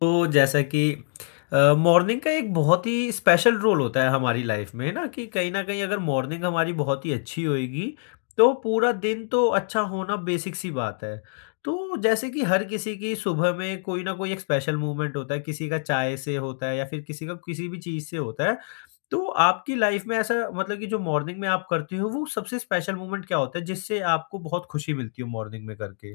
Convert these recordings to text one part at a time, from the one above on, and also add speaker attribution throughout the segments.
Speaker 1: तो जैसा कि मॉर्निंग का एक बहुत ही स्पेशल रोल होता है हमारी लाइफ में ना कि कहीं न कहीं अगर मॉर्निंग हमारी बहुत ही अच्छी होएगी, तो पूरा दिन तो अच्छा होना बेसिक सी बात है। तो जैसे कि हर किसी की सुबह में कोई न कोई एक स्पेशल मूवमेंट होता है, किसी का चाय से होता है या फिर किसी का किसी भी चीज़ से होता है। तो आपकी लाइफ में ऐसा मतलब कि जो मॉर्निंग में आप करते हो वो सबसे स्पेशल मूवमेंट क्या होता है जिससे आपको बहुत खुशी मिलती हो मॉर्निंग में करके?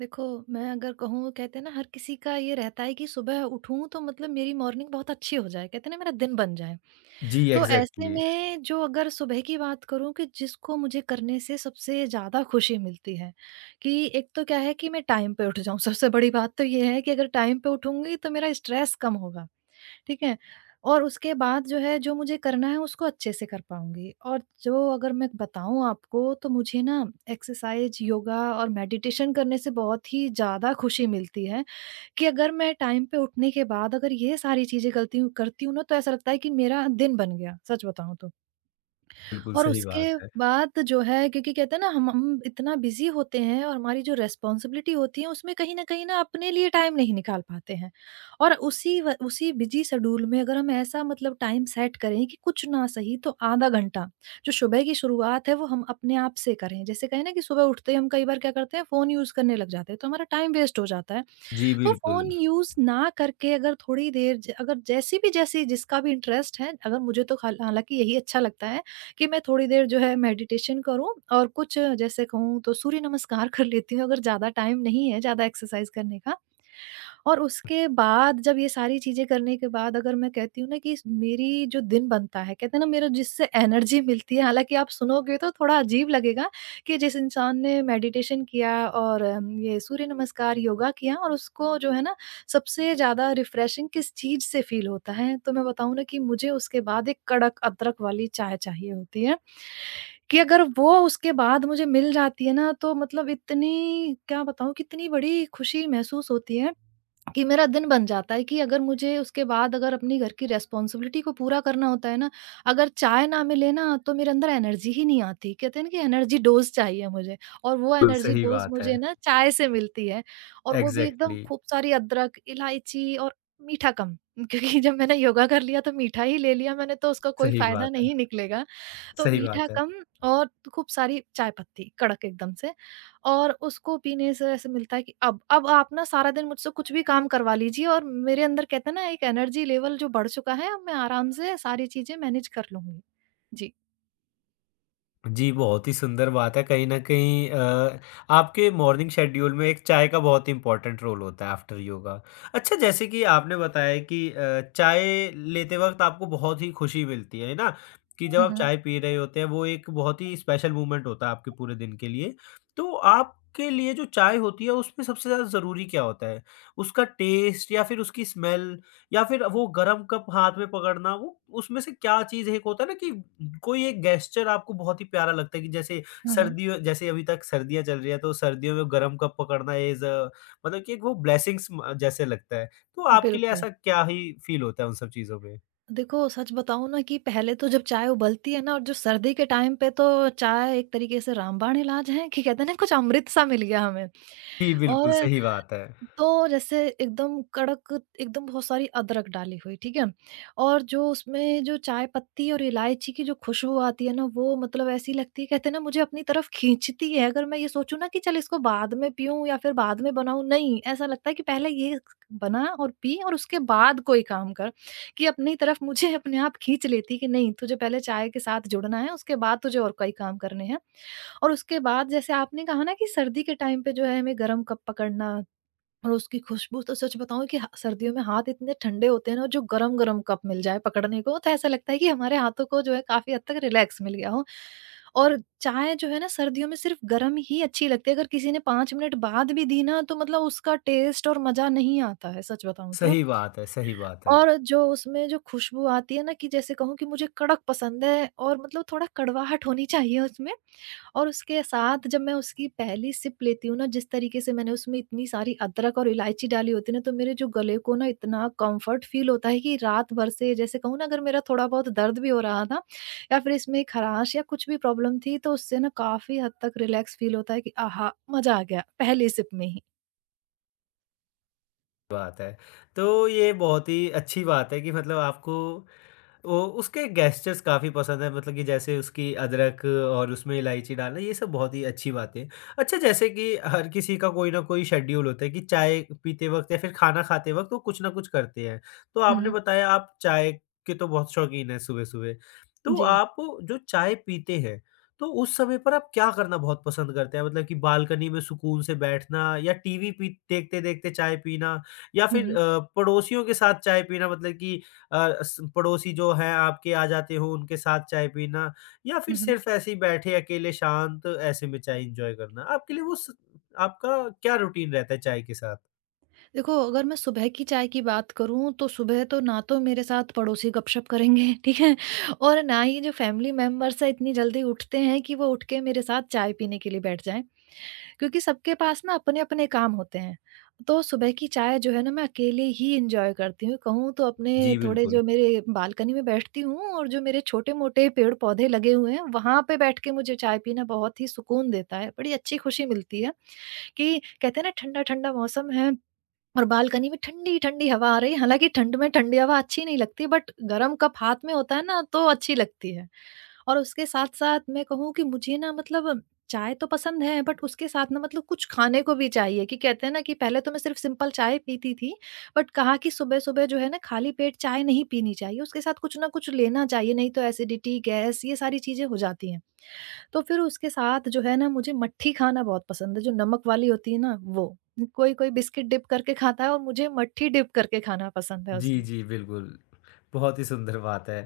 Speaker 2: देखो, मैं अगर कहूँ कहते हैं ना हर किसी का ये रहता है कि सुबह उठूँ तो मतलब मेरी मॉर्निंग बहुत अच्छी हो जाए, कहते हैं ना मेरा दिन बन जाए।
Speaker 1: जी,
Speaker 2: तो ऐसे
Speaker 1: एग्ज़ैक्टली।
Speaker 2: में जो अगर सुबह की बात करूँ कि जिसको मुझे करने से सबसे ज़्यादा खुशी मिलती है, कि एक तो क्या है कि मैं टाइम पे उठ जाऊँ, सबसे बड़ी बात तो ये है कि अगर टाइम पे उठूँगी तो मेरा स्ट्रेस कम होगा। ठीक है? और उसके बाद जो है, जो मुझे करना है उसको अच्छे से कर पाऊँगी, और जो अगर मैं बताऊँ आपको तो मुझे ना एक्सरसाइज़, योगा और मेडिटेशन करने से बहुत ही ज़्यादा खुशी मिलती है कि अगर मैं टाइम पे उठने के बाद अगर ये सारी चीज़ें गलती हूँ करती हूँ ना, तो ऐसा लगता है कि मेरा दिन बन गया, सच बताऊँ तो।
Speaker 1: बिल्कुल
Speaker 2: और
Speaker 1: सही बात
Speaker 2: उसके
Speaker 1: है।
Speaker 2: बाद जो है, क्योंकि कहते हैं ना हम इतना बिजी होते हैं और हमारी जो रिस्पॉन्सिबिलिटी होती है उसमें कहीं ना अपने लिए टाइम नहीं निकाल पाते हैं। और उसी उसी बिजी शेड्यूल में अगर हम ऐसा मतलब टाइम सेट करें कि कुछ ना सही तो आधा घंटा जो सुबह की शुरुआत है वो हम अपने आप से करें, जैसे कहें ना कि सुबह उठते ही हम कई बार क्या करते हैं, फोन यूज करने लग जाते हैं, तो हमारा टाइम वेस्ट हो जाता है।
Speaker 1: जी,
Speaker 2: तो
Speaker 1: बिल्कुल।
Speaker 2: फ़ोन यूज़ ना करके अगर थोड़ी देर ज अगर जैसी जिसका भी इंटरेस्ट है, अगर मुझे तो हालाँकि यही अच्छा लगता है कि मैं थोड़ी देर जो है मेडिटेशन करूँ और कुछ जैसे कहूँ तो सूर्य नमस्कार कर लेती हूँ, अगर ज़्यादा टाइम नहीं है, ज़्यादा एक्सरसाइज़ करने का। और उसके बाद जब ये सारी चीज़ें करने के बाद अगर मैं कहती हूँ ना कि इस मेरी जो दिन बनता है, कहते हैं ना मेरा जिससे एनर्जी मिलती है, हालाँकि आप सुनोगे तो थोड़ा अजीब लगेगा कि जिस इंसान ने मेडिटेशन किया और ये सूर्य नमस्कार, योगा किया और उसको जो है ना सबसे ज़्यादा रिफ्रेशिंग किस चीज़ से फ़ील होता है, तो मैं बताऊँ ना कि मुझे उसके बाद एक कड़क अदरक वाली चाय चाहिए होती है, कि अगर वो उसके बाद मुझे मिल जाती है ना, तो मतलब इतनी क्या बताऊँ कितनी बड़ी खुशी महसूस होती है। कि मेरा दिन बन जाता है कि अगर मुझे उसके बाद अगर अपनी घर की रिस्पॉन्सिबिलिटी को पूरा करना होता है ना, अगर चाय ना मिले ना तो मेरे अंदर एनर्जी ही नहीं आती। कहते हैं ना कि एनर्जी डोज़ चाहिए मुझे, और वो
Speaker 1: बिल्कुल,
Speaker 2: एनर्जी
Speaker 1: सही
Speaker 2: डोज़
Speaker 1: बात है।
Speaker 2: मुझे ना चाय से मिलती है। और वो भी एकदम
Speaker 1: एग्ज़ैक्टली।
Speaker 2: खूब सारी अदरक, इलायची और मीठा कम। क्योंकि जब मैंने योगा कर लिया तो मीठा ही ले लिया मैंने तो उसका कोई
Speaker 1: सही
Speaker 2: फ़ायदा
Speaker 1: बात है,
Speaker 2: नहीं निकलेगा। तो
Speaker 1: सही
Speaker 2: मीठा
Speaker 1: बात है।
Speaker 2: कम और खूब सारी चाय पत्ती, कड़क एकदम से। और उसको पीने से ऐसे मिलता है कि अब आप ना सारा दिन मुझसे कुछ भी काम करवा लीजिए, और मेरे अंदर कहते हैं ना एक एनर्जी लेवल जो बढ़ चुका है, अब मैं आराम से सारी चीज़ें मैनेज कर लूँगी। जी।
Speaker 1: जी, बहुत ही सुंदर बात है। कहीं न कहीं आपके मॉर्निंग शेड्यूल में एक चाय का बहुत ही इम्पोर्टेंट रोल होता है आफ्टर योगा। अच्छा जैसे कि आपने बताया कि चाय लेते वक़्त आपको बहुत ही खुशी मिलती है ना? कि जब
Speaker 2: हुँ,
Speaker 1: आप
Speaker 2: हुँ।
Speaker 1: चाय पी रहे होते हैं वो एक बहुत ही स्पेशल मोमेंट होता है आपके पूरे दिन के लिए। तो आपके लिए जो चाय होती है उसमें सबसे ज़्यादा ज़रूरी क्या होता है? उसका टेस्ट या फिर उसकी स्मेल या फिर वो गरम कप हाथ में पकड़ना वो उसमें से क्या चीज़ एक होता है ना कि कोई एक गेस्चर आपको बहुत ही प्यारा लगता है कि जैसे
Speaker 2: हुँ, हुँ।
Speaker 1: सर्दियों जैसे अभी तक सर्दियाँ चल रही है तो सर्दियों में गर्म कप पकड़ना मतलब कि एक वो ब्लेसिंग्स म जैसे लगता है। तो आपके लिए
Speaker 2: बिल्कुल।
Speaker 1: ऐसा क्या ही फ़ील होता है उन सब चीज़ों में?
Speaker 2: देखो, सच बताऊँ ना कि पहले तो जब चाय उबलती है ना और जो सर्दी के टाइम पे, तो चाय एक तरीके से रामबाण इलाज है कि कहते हैं ना कुछ अमृत सा मिल गया हमें।
Speaker 1: जी, बिल्कुल
Speaker 2: और
Speaker 1: सही बात है।
Speaker 2: तो जैसे एकदम कड़क, एकदम बहुत सारी अदरक डाली हुई, ठीक है? और जो उसमें जो चाय पत्ती और इलायची की जो खुशबू आती है ना, वो मतलब ऐसी लगती है कहते हैं ना मुझे अपनी तरफ खींचती है। अगर मैं ये सोचूँ ना कि चल इसको बाद में पीऊँ या फिर बाद में बनाऊँ, नहीं, ऐसा लगता है कि पहले ये बना और पी और उसके बाद कोई काम कर, कि अपनी तरफ मुझे अपने आप खींच लेती है कि नहीं, तुझे पहले चाय के साथ जुड़ना है, उसके बाद तुझे और कई काम करने हैं। और उसके बाद जैसे आपने कहा ना कि सर्दी के टाइम पे जो है हमें गरम कप पकड़ना और उसकी खुशबू, तो सच बताऊँ कि ह सर्दियों में हाथ इतने ठंडे होते हैं ना, और जो गरम-गरम कप मिल जाए पकड़ने को, तो ऐसा लगता है कि हमारे हाथों को जो है काफ़ी हद तक रिलैक्स मिल गया हो। और चाय जो है ना सर्दियों में सिर्फ़ गरम ही अच्छी लगती है, अगर किसी ने 5 मिनट बाद भी दी ना, तो मतलब उसका टेस्ट और मज़ा नहीं आता है, सच बताऊँ तो।
Speaker 1: सही बात है,
Speaker 2: और जो उसमें जो खुशबू आती है ना, कि जैसे कहूँ कि मुझे कड़क पसंद है और मतलब थोड़ा कड़वाहट होनी चाहिए उसमें, और उसके साथ जब मैं उसकी पहली सिप लेती हूँ ना, जिस तरीके से मैंने उसमें इतनी सारी अदरक और इलायची डाली होती है ना, तो मेरे जो गले को ना इतना कम्फर्ट फ़ील होता है कि रात भर से जैसे कहूँ ना अगर मेरा थोड़ा बहुत दर्द भी हो रहा था या फिर इसमें एक खराश या कुछ भी प्रॉब्लम थी, तो उससे ना काफ़ी हद तक रिलैक्स फ़ील होता है कि आहा! मज़ा आ गया, पहली सिप में ही।
Speaker 1: बात है। तो ये बहुत ही अच्छी बात है कि मतलब आपको वो उसके गेस्चर्स काफ़ी पसंद है मतलब कि जैसे उसकी अदरक और उसमें इलायची डालना ये सब बहुत ही अच्छी बातें हैं। अच्छा जैसे कि हर किसी का कोई ना कोई शेड्यूल होता है कि चाय पीते वक़्त या फिर खाना खाते वक़्त वो कुछ ना कुछ करते हैं। तो
Speaker 2: हुँ,
Speaker 1: आपने
Speaker 2: हुँ।
Speaker 1: बताया आप चाय के तो बहुत शौकीन हैं सुबह-सुबह। तो
Speaker 2: जी।
Speaker 1: आप जो चाय पीते हैं, तो उस समय पर आप क्या करना बहुत पसंद करते हैं? मतलब कि बालकनी में सुकून से बैठना या टीवी पी देखते-देखते चाय पीना या
Speaker 2: हुँ,
Speaker 1: फिर
Speaker 2: हुँ।
Speaker 1: पड़ोसियों के साथ चाय पीना मतलब कि अ, स पड़ोसी जो हैं आपके आ जाते हों, उनके साथ चाय पीना या फिर
Speaker 2: हुँ, हुँ।
Speaker 1: सिर्फ़ ऐसे ही बैठे अकेले शांत ऐसे में चाय एन्जॉय करना, आपके लिए वो स आपका क्या रूटीन रहता है चाय के साथ?
Speaker 2: देखो, अगर मैं सुबह की चाय की बात करूँ, तो सुबह तो ना तो मेरे साथ पड़ोसी गपशप करेंगे, ठीक है? और ना ही जो फैमिली मेंबर्स हैं, इतनी जल्दी उठते हैं कि वो उठ के मेरे साथ चाय पीने के लिए बैठ जाएँ, क्योंकि सबके पास ना अपने-अपने काम होते हैं। तो सुबह की चाय जो है ना, मैं अकेले ही एन्जॉय करती हूँ। कहूँ तो अपने
Speaker 1: जी,
Speaker 2: थोड़े
Speaker 1: बिल्कुल।
Speaker 2: जो मेरे बालकनी में बैठती हूँ और जो मेरे छोटे-मोटे पेड़-पौधे लगे हुए हैं, वहाँ पे बैठ के मुझे चाय पीना बहुत ही सुकून देता है। बड़ी अच्छी खुशी मिलती है कि कहते हैं ना ठंडा-ठंडा मौसम है और बालकनी में ठंडी-ठंडी हवा आ रही है, हालाँकि ठंड में ठंडी हवा अच्छी नहीं लगती बट गरम कप हाथ में होता है ना तो अच्छी लगती है। और उसके साथ-साथ मैं कहूँ कि मुझे ना मतलब चाय तो पसंद है बट उसके साथ ना मतलब कुछ खाने को भी चाहिए कि कहते हैं ना कि पहले तो मैं सिर्फ़ सिंपल चाय पीती थी, बट कहा कि सुबह-सुबह जो है ना खाली पेट चाय नहीं पीनी चाहिए, उसके साथ कुछ ना कुछ लेना चाहिए, नहीं तो एसिडिटी, गैस ये सारी चीज़ें हो जाती हैं। तो फिर उसके साथ जो है ना मुझे मट्ठी खाना बहुत पसंद है, जो नमक वाली होती है ना वो। कोई कोई बिस्किट डिप करके खाता है और मुझे मट्ठी डिप करके खाना पसंद है
Speaker 1: जी,
Speaker 2: उसमें।
Speaker 1: जी, बिल्कुल। बहुत ही सुंदर बात है।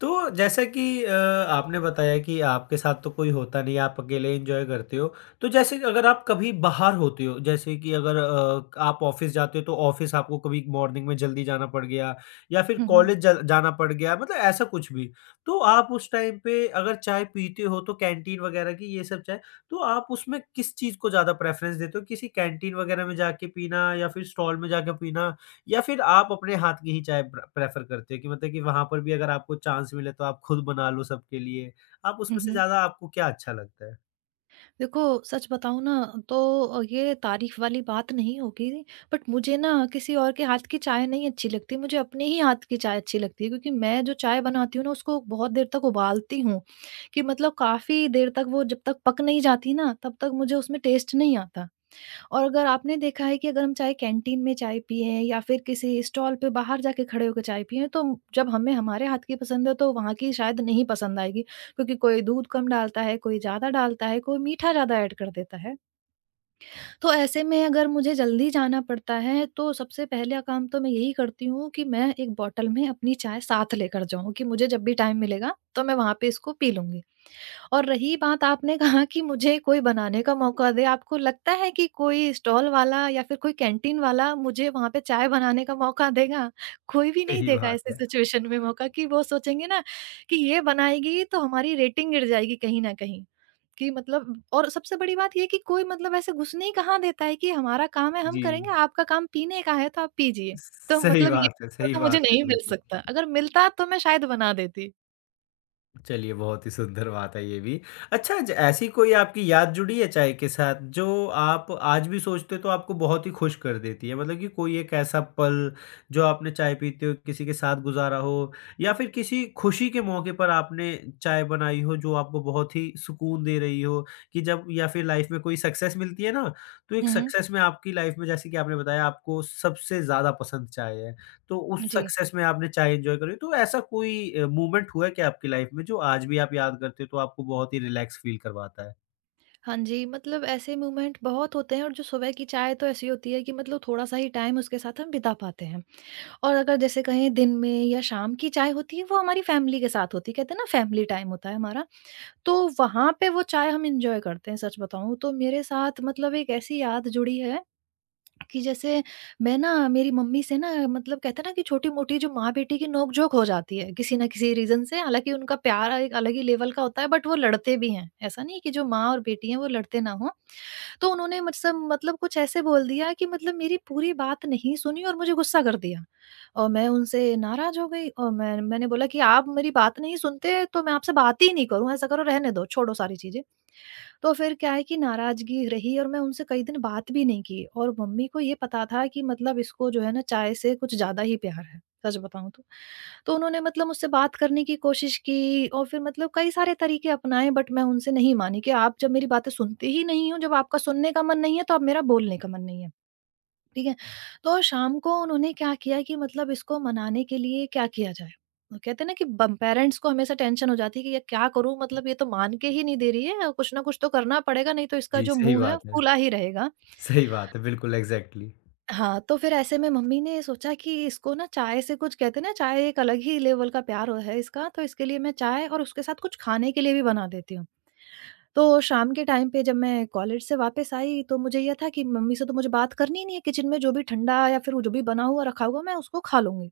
Speaker 1: तो जैसा कि आपने बताया कि आपके साथ तो कोई होता नहीं है, आप अकेले एन्जॉय करते हो। तो जैसे कि अगर आप कभी बाहर होते हो, जैसे कि अगर आप ऑफ़िस जाते हो तो ऑफ़िस आपको कभी मॉर्निंग में जल्दी जाना पड़ गया या फिर
Speaker 2: हुँ, हुँ।
Speaker 1: कॉलेज ज जाना पड़ गया, मतलब ऐसा कुछ भी। तो आप उस टाइम पे अगर चाय पीते हो तो कैंटीन वग़ैरह की ये सब चाय, तो आप उसमें किस चीज़ को ज़्यादा प्रेफ़रेंस देते हो? किसी कैंटीन वग़ैरह में जाके पीना या फिर स्टॉल में जाके पीना या फिर आप अपने हाथ की ही चाय प्रेफ़र करते हो कि मतलब कि वहाँ पर भी अगर आपको चांस मिले तो आप खुद बना लो सबके लिए, आप
Speaker 2: हुँ,
Speaker 1: उसमें से
Speaker 2: हुँ।
Speaker 1: ज़्यादा आपको क्या अच्छा लगता है?
Speaker 2: देखो, सच बताऊँ ना तो ये तारीफ़ वाली बात नहीं होगी, बट मुझे ना किसी और के हाथ की चाय नहीं अच्छी लगती, मुझे अपने ही हाथ की चाय अच्छी लगती है, क्योंकि मैं जो चाय बनाती हूँ ना उसको बहुत देर तक उबालती हूँ, कि मतलब काफ़ी देर तक वो जब तक पक नहीं जाती ना तब तक मुझे उसमें टेस्ट नहीं आता। और अगर आपने देखा है कि अगर हम चाहे कैंटीन में चाय पिए हैं या फिर किसी स्टॉल पे बाहर जाके खड़े होकर चाय पिए हैं, तो जब हमें हमारे हाथ की पसंद है तो वहाँ की शायद नहीं पसंद आएगी, क्योंकि कोई दूध कम डालता है, कोई ज़्यादा डालता है, कोई मीठा ज़्यादा ऐड कर देता है। तो ऐसे में अगर मुझे जल्दी जाना पड़ता है तो सबसे पहला काम तो मैं यही करती हूँ कि मैं एक बॉटल में अपनी चाय साथ लेकर जाऊँ कि मुझे जब भी टाइम मिलेगा तो मैं वहाँ पे इसको पी लूँगी। और रही बात आपने कहा कि मुझे कोई बनाने का मौका दे, आपको लगता है कि कोई स्टॉल वाला या फिर कोई कैंटीन वाला मुझे वहाँ पे चाय बनाने का मौका देगा? कोई भी नहीं
Speaker 1: सही
Speaker 2: देगा
Speaker 1: बात
Speaker 2: ऐसी
Speaker 1: है।
Speaker 2: सिचुएशन में मौका कि वो सोचेंगे ना कि ये बनाएगी तो हमारी रेटिंग गिर जाएगी कहीं न कहीं। कि मतलब और सबसे बड़ी बात ये है कि कोई मतलब ऐसे घुसने ही कहाँ देता है कि हमारा काम है हम
Speaker 1: जी।
Speaker 2: करेंगे, आपका काम पीने का है तो आप पीजिए। तो मतलब ये
Speaker 1: सही
Speaker 2: मौका मुझे
Speaker 1: बात है,
Speaker 2: नहीं मिल
Speaker 1: बिल्कुल।
Speaker 2: सकता, अगर मिलता तो मैं शायद बना देती।
Speaker 1: चलिए, बहुत ही सुंदर बात है ये भी। अच्छा ज ऐसी कोई आपकी याद जुड़ी है चाय के साथ जो आप आज भी सोचते हो तो आपको बहुत ही खुश कर देती है? मतलब कि कोई एक ऐसा पल जो आपने चाय पीते हुए किसी के साथ गुज़ारा हो या फिर किसी खुशी के मौके पर आपने चाय बनाई हो जो आपको बहुत ही सुकून दे रही हो कि जब या फिर लाइफ़ में कोई सक्सेस मिलती है ना, तो एक
Speaker 2: हुँ, हुँ।
Speaker 1: सक्सेस में आपकी लाइफ़ में जैसे कि आपने बताया आपको सबसे ज़्यादा पसंद चाय है। तो उस
Speaker 2: जी।
Speaker 1: सक्सेस में आपने चाय एन्जॉय करी। तो ऐसा कोई मोमेंट हुआ है क्या आपकी लाइफ में जो आज भी आप याद करते हो तो आपको बहुत ही रिलैक्स फील करवाता है?
Speaker 2: हाँ जी, मतलब ऐसे मूवमेंट बहुत होते हैं और जो सुबह की चाय तो ऐसी होती है कि मतलब थोड़ा-सा ही टाइम उसके साथ हम बिता पाते हैं। और अगर जैसे कहें दिन में या शाम की चाय होती है, वो हमारी फैमिली के साथ होती है, कहते हैं ना फैमिली टाइम होता है हमारा, तो वहाँ पे वो चाय हम एन्जॉय करते हैं, सच बताऊँ तो। मेरे साथ मतलब एक ऐसी याद जुड़ी है कि जैसे मैं ना मेरी मम्मी से ना मतलब कहते हैं ना कि छोटी-मोटी जो माँ-बेटी की नोक-झोंक हो जाती है, किसी ना किसी रीज़न से। हालाँकि उनका प्यार एक अलग ही लेवल का होता है बट वो लड़ते भी हैं। ऐसा नहीं है कि जो माँ और बेटी हैं वो लड़ते ना हों। तो उन्होंने मुझसे मतलब कुछ ऐसे बोल दिया कि मतलब मेरी पूरी बात नहीं सुनी और मुझे गुस्सा कर दिया। और मैं उनसे नाराज़ हो गई और मैंने बोला कि आप मेरी बात नहीं सुनते तो मैं आपसे बात ही नहीं करूँ, ऐसा करो, रहने दो, छोड़ो सारी चीज़ें। तो फिर क्या है कि नाराज़गी रही और मैं उनसे कई दिन बात भी नहीं की, और मम्मी को ये पता था कि मतलब इसको जो है ना चाय से कुछ ज़्यादा ही प्यार है, सच बताऊँ तो। तो उन्होंने मतलब मुझसे बात करने की कोशिश की और फिर मतलब कई सारे तरीके अपनाए, बट मैं उनसे नहीं मानी कि आप जब मेरी बातें सुनते ही नहीं हो, जब आपका सुनने का मन नहीं है तो अब मेरा बोलने का मन नहीं है। ठीक है? तो शाम को उन्होंने क्या किया कि मतलब इसको मनाने के लिए क्या किया जाए? वो कहते हैं ना कि बम पेरेंट्स को हमेशा टेंशन हो जाती है कि ये क्या करूँ, मतलब ये तो मान के ही नहीं दे रही है, कुछ ना कुछ तो करना पड़ेगा, नहीं तो इसका
Speaker 1: जी,
Speaker 2: जो
Speaker 1: सही
Speaker 2: मुँह है
Speaker 1: बात है।
Speaker 2: फूला ही रहेगा।
Speaker 1: सही बात है, बिल्कुल एग्ज़ैक्टली।
Speaker 2: हाँ, तो फिर ऐसे में मम्मी ने सोचा कि इसको ना चाय से कुछ, कहते हैं ना, चाय एक अलग ही लेवल का प्यार है इसका, तो इसके लिए मैं चाय और उसके साथ कुछ खाने के लिए भी बना देती हूँ। तो शाम के टाइम पे जब मैं कॉलेज से वापस आई तो मुझे ये था कि मम्मी से तो मुझे बात करनी ही नहीं है, किचन में जो भी ठंडा या फिर वो जो भी बना हुआ रखा हुआ, मैं उसको खा लूँगी।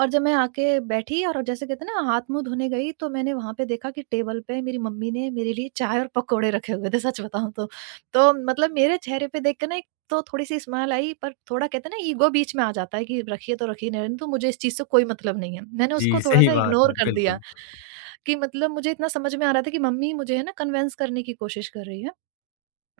Speaker 2: और जब मैं आके बैठी और जैसे कहते हैं ना हाथ-मुँह धोने गई, तो मैंने वहाँ पे देखा कि टेबल पे मेरी मम्मी ने मेरे लिए चाय और पकोड़े रखे हुए थे, सच बताऊँ तो। तो मतलब मेरे चेहरे पे देख के ना एक तो थोड़ी-सी स्माइल आई, पर थोड़ा कहते हैं ना ईगो बीच में आ जाता है कि रखिए तो रखिए, नहीं रखी तो मुझे इस चीज़ से कोई मतलब नहीं है। मैंने
Speaker 1: जी,
Speaker 2: उसको
Speaker 1: सही
Speaker 2: थोड़ा-सा
Speaker 1: बात
Speaker 2: इग्नोर
Speaker 1: है,
Speaker 2: कर दिया
Speaker 1: बिल्कुल।
Speaker 2: कि मतलब मुझे इतना समझ में आ रहा था कि मम्मी मुझे है ना कन्विंस करने की कोशिश कर रही है।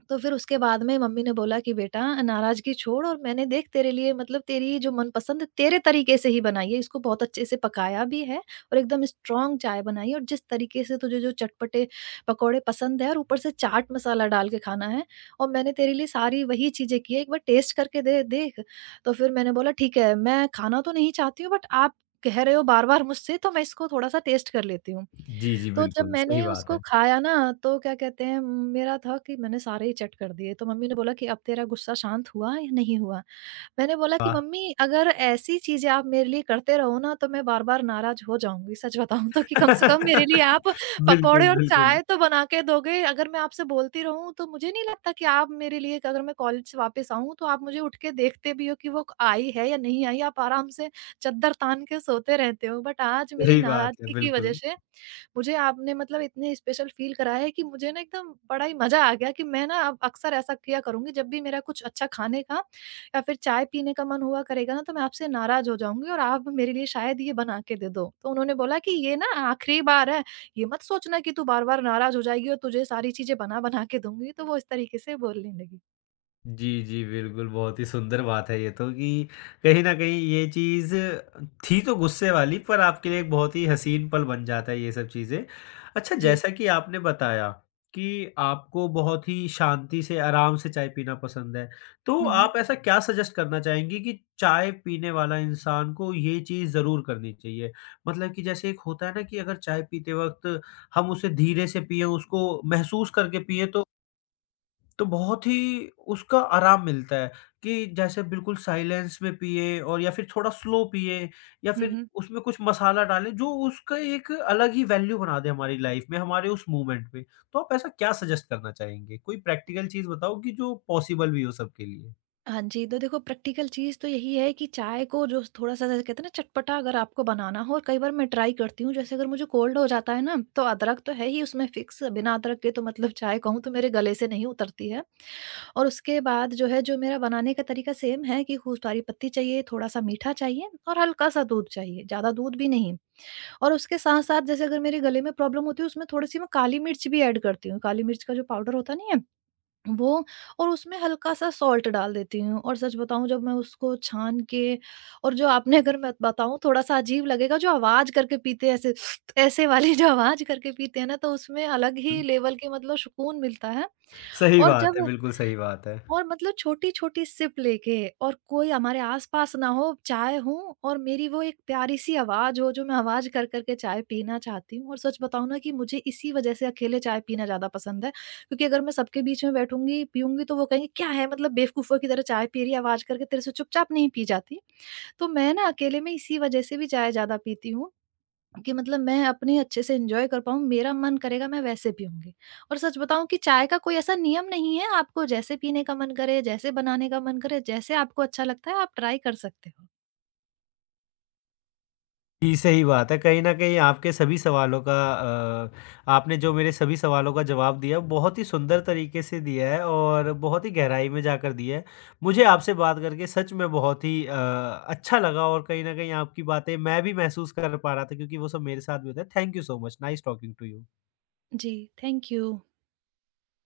Speaker 2: तो फिर उसके बाद में मम्मी ने बोला कि बेटा, नाराज़गी छोड़ और मैंने देख तेरे लिए, मतलब तेरी जो मनपसंद है, तेरे तरीके से ही बनाई है, इसको बहुत अच्छे से पकाया भी है और एकदम स्ट्रॉन्ग चाय बनाई है, और जिस तरीके से तुझे जो चटपटे पकौड़े पसंद है और ऊपर से चाट मसाला डाल के खाना है, और मैंने तेरे लिए सारी वही चीज़ें की है, एक बार टेस्ट करके दे, देख। तो फिर मैंने बोला ठीक है, मैं खाना तो नहीं चाहती हूँ, बट आप कह रहे हो बार-बार मुझसे तो मैं इसको थोड़ा-सा टेस्ट कर लेती हूँ।
Speaker 1: जी, जी,
Speaker 2: तो जब
Speaker 1: बिल्कुल, सही
Speaker 2: मैंने
Speaker 1: बात
Speaker 2: उसको
Speaker 1: है।
Speaker 2: खाया ना तो, क्या कहते हैं, मेरा था कि मैंने सारे ही चट कर दिए। तो मम्मी ने बोला कि अब तेरा गुस्सा शांत हुआ या नहीं हुआ? मैंने बोला कि
Speaker 1: वाह!
Speaker 2: मम्मी, अगर ऐसी चीज़ें आप मेरे लिए करते रहो ना तो मैं बार-बार नाराज़ हो जाऊँगी, सच बताऊँ तो, कि कम से कम मेरे लिए आप
Speaker 1: बिल्कुल,
Speaker 2: पकौड़े और
Speaker 1: बिल्कुल,
Speaker 2: चाय तो बना के दोगे। अगर मैं आपसे बोलती रहूँ तो मुझे नहीं लगता कि आप मेरे लिए, अगर मैं कॉलेज से वापस आऊँ तो आप मुझे उठ के देखते भी हो कि वो आई है या नहीं आई, आप आराम से चद्दर तान के सोते रहते हो। बट आज मेरी
Speaker 1: सही बात है,
Speaker 2: नाराज़गी की वज़ह
Speaker 1: बिल्कुल।
Speaker 2: से मुझे आपने मतलब इतने स्पेशल फ़ील कराया है कि मुझे ना एकदम बड़ा ही मज़ा आ गया, कि मैं ना अब अक्सर ऐसा किया करूँगी, जब भी मेरा कुछ अच्छा खाने का या फिर चाय पीने का मन हुआ करेगा ना, तो मैं आपसे नाराज़ हो जाऊँगी और आप मेरे लिए शायद ये बना के दे दो। तो उन्होंने बोला कि ये ना आखिरी बार है, ये मत सोचना कि तू बार-बार नाराज़ हो जाएगी और तुझे सारी चीज़ें बना-बना के दूँगी। तो वो इस तरीके से बोलने लगी।
Speaker 1: जी, जी, बिल्कुल, बहुत ही सुंदर बात है ये तो कि कहीं न कहीं ये चीज़ थी तो गुस्से वाली पर आपके लिए एक बहुत ही हसीन पल बन जाता है ये सब चीज़ें। अच्छा
Speaker 2: जी।
Speaker 1: जैसा कि आपने बताया कि आपको बहुत ही शांति से, आराम से चाय पीना पसंद है, तो
Speaker 2: हुँ, हुँ।
Speaker 1: आप ऐसा क्या सजेस्ट करना चाहेंगी कि चाय पीने वाला इंसान को ये चीज़ ज़रूर करनी चाहिए? मतलब कि जैसे एक होता है ना कि अगर चाय पीते वक़्त हम उसे धीरे से पिएँ, उसको महसूस करके पिएँ तो बहुत ही उसका आराम मिलता है कि जैसे बिल्कुल साइलेंस में पिए और या फिर थोड़ा स्लो पिए या
Speaker 2: हुँ,
Speaker 1: फिर
Speaker 2: हुँ।
Speaker 1: उसमें कुछ मसाला डालें जो उसका एक अलग ही वैल्यू बना दे हमारी लाइफ में, हमारे उस मोमेंट में। तो आप ऐसा क्या सजेस्ट करना चाहेंगे? कोई प्रैक्टिकल चीज़ बताओ कि जो पॉसिबल भी हो सबके लिए।
Speaker 2: हाँ जी, तो देखो प्रैक्टिकल चीज़ तो यही है कि चाय को जो थोड़ा-सा, जैसे कहते हैं ना, चटपटा अगर आपको बनाना हो, और कई बार मैं ट्राई करती हूँ, जैसे अगर मुझे कोल्ड हो जाता है ना, तो अदरक तो है ही उसमें फ़िक्स, बिना अदरक के तो मतलब चाय कहूँ तो मेरे गले से नहीं उतरती है। और उसके बाद जो है, जो मेरा बनाने का तरीका सेम है, कि खूब सारी पत्ती चाहिए, थोड़ा-सा मीठा चाहिए और हल्का-सा दूध चाहिए, ज़्यादा दूध भी नहीं। और उसके साथ-साथ, जैसे अगर मेरे गले में प्रॉब्लम होती है, उसमें थोड़ी-सी मैं काली मिर्च भी ऐड करती हूँ। काली मिर्च का जो पाउडर होता नहीं है वो, और उसमें हल्का-सा सॉल्ट डाल देती हूँ। और सच बताऊँ, जब मैं उसको छान के, और जो आपने, अगर मैं बताऊँ थोड़ा-सा अजीब लगेगा, जो आवाज़ करके पीते हैं ऐसे ऐसे वाली जो आवाज़ करके पीते हैं ना, तो उसमें अलग ही लेवल के मतलब सुकून मिलता है।
Speaker 1: सही
Speaker 2: और
Speaker 1: बात है,
Speaker 2: जब
Speaker 1: बिल्कुल सही बात है।
Speaker 2: और मतलब छोटी-छोटी सिप लेके, और कोई हमारे आस-पास ना हो, चाय हो और मेरी वो एक प्यारी-सी आवाज़ हो, जो मैं आवाज़ कर कर के चाय पीना चाहती हूँ, और सच बताऊँ ना कि मुझे इसी वज़ह से अकेले चाय पीना ज़्यादा पसंद है, क्योंकि अगर मैं सबके बीच में बैठूँगी, पीऊँगी तो वो कहेंगे, "क्या है मतलब, बेवकूफ़ों की तरह चाय पी रही है, आवाज़ करके, तेरे से चुपचाप नहीं पी जाती?" तो मैं ना अकेले में इसी वज़ह से भी चाय ज़्यादा पीती हूँ कि मतलब मैं अपनी अच्छे से एंजॉय कर पाऊँ, मेरा मन करेगा मैं वैसे पीऊँगी। और सच बताऊँ कि चाय का कोई ऐसा नियम नहीं है, आपको जैसे पीने का मन करे, जैसे बनाने का मन करे, जैसे आपको अच्छा लगता है आप ट्राई कर सकते हो।
Speaker 1: जी, सही बात है। कहीं न कहीं आपके सभी सवालों का अ, आपने जो मेरे सभी सवालों का जवाब दिया, बहुत ही सुंदर तरीके से दिया है और बहुत ही गहराई में जाकर दिया है। मुझे आपसे बात करके सच में बहुत ही अच्छा लगा और कहीं न कहीं आपकी बातें मैं भी महसूस कर पा रहा था क्योंकि वो सब मेरे साथ भी होता है। Thank you so much. Nice talking to you.
Speaker 2: जी, थैंक यू।